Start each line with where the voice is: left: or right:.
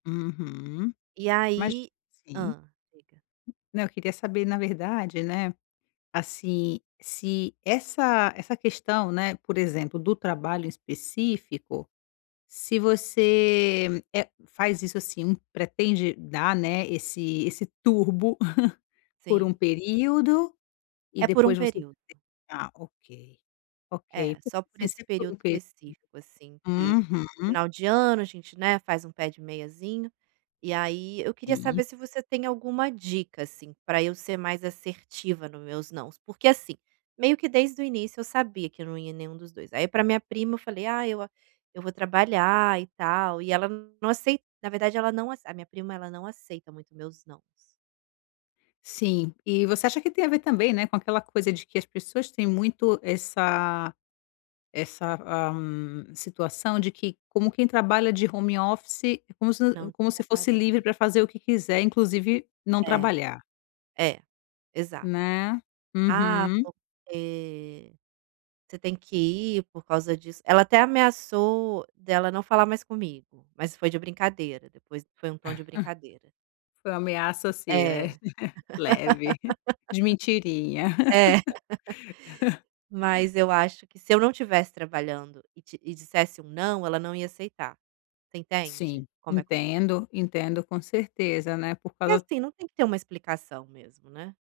left: Uhum,
right: E
left: mas
right: aí
left: sim.
right: hã, diga.
left: Não, eu queria saber na verdade né, assim, se essa essa questão, né, por exemplo, do trabalho em específico, se você, eh, faz isso assim, um pretende dar, né, esse esse turbo por
right: Sim.
left: um período e
right: É por um
left: depois você
right: período.
left: ah, ok. Ok,
right: É,
left: po
right: só por
left: assim,
right: esse
left: se é por
right: período
left: um periodo
right: específico, assim, que
left: uhum.
right: final de ano, a gente, né, faz um pé de meiazinho. E aí eu queria
left: E
right: saber se você tem alguma dica, assim, pra eu ser mais assertiva no meus "nãos." Porque assim, meio que desde o início eu sabia que eu não ia nenhum dos 2, aí pra minha prima eu falei: "Ah, eu a eu vou trabalhar e tal". E ela n não acei na verdade ela não ace a minha prima, ela não aceita muito meus "nãos."
left: Sim. E você acha que tem a ver também, né, com aquela coisa de que as pessoas têm muito essa essa, ah, situação de que como quem trabalha de home office é como se u
right: Não,
left: como se fosse livre
right: trabalhando.
left: pra fazer o que quiser, inclusive não
right: É
left: trabalhar.
right: É, exato.
left: Né.
right: "Ah,
left: Uhum.
right: porque você tem que ir por causa disso" ela até ameaçou dela não falar mais comigo, mas foi de brincadeira, depois foi um tom de brincadeira.
left: Foi uma ameaça
right: É.
left: assim, né. Leve, de mentirinha.
right: É. Mas eu acho que se eu não tivesse trabalhando e te e dissesse um "não", ela não ia aceitar. Você entende?
left: Sim,
right: Como é compli
left: entendo, entendo, com certeza, né, por
right: E
left: causa
right: assim, não tem que ter uma explicação mesmo, né.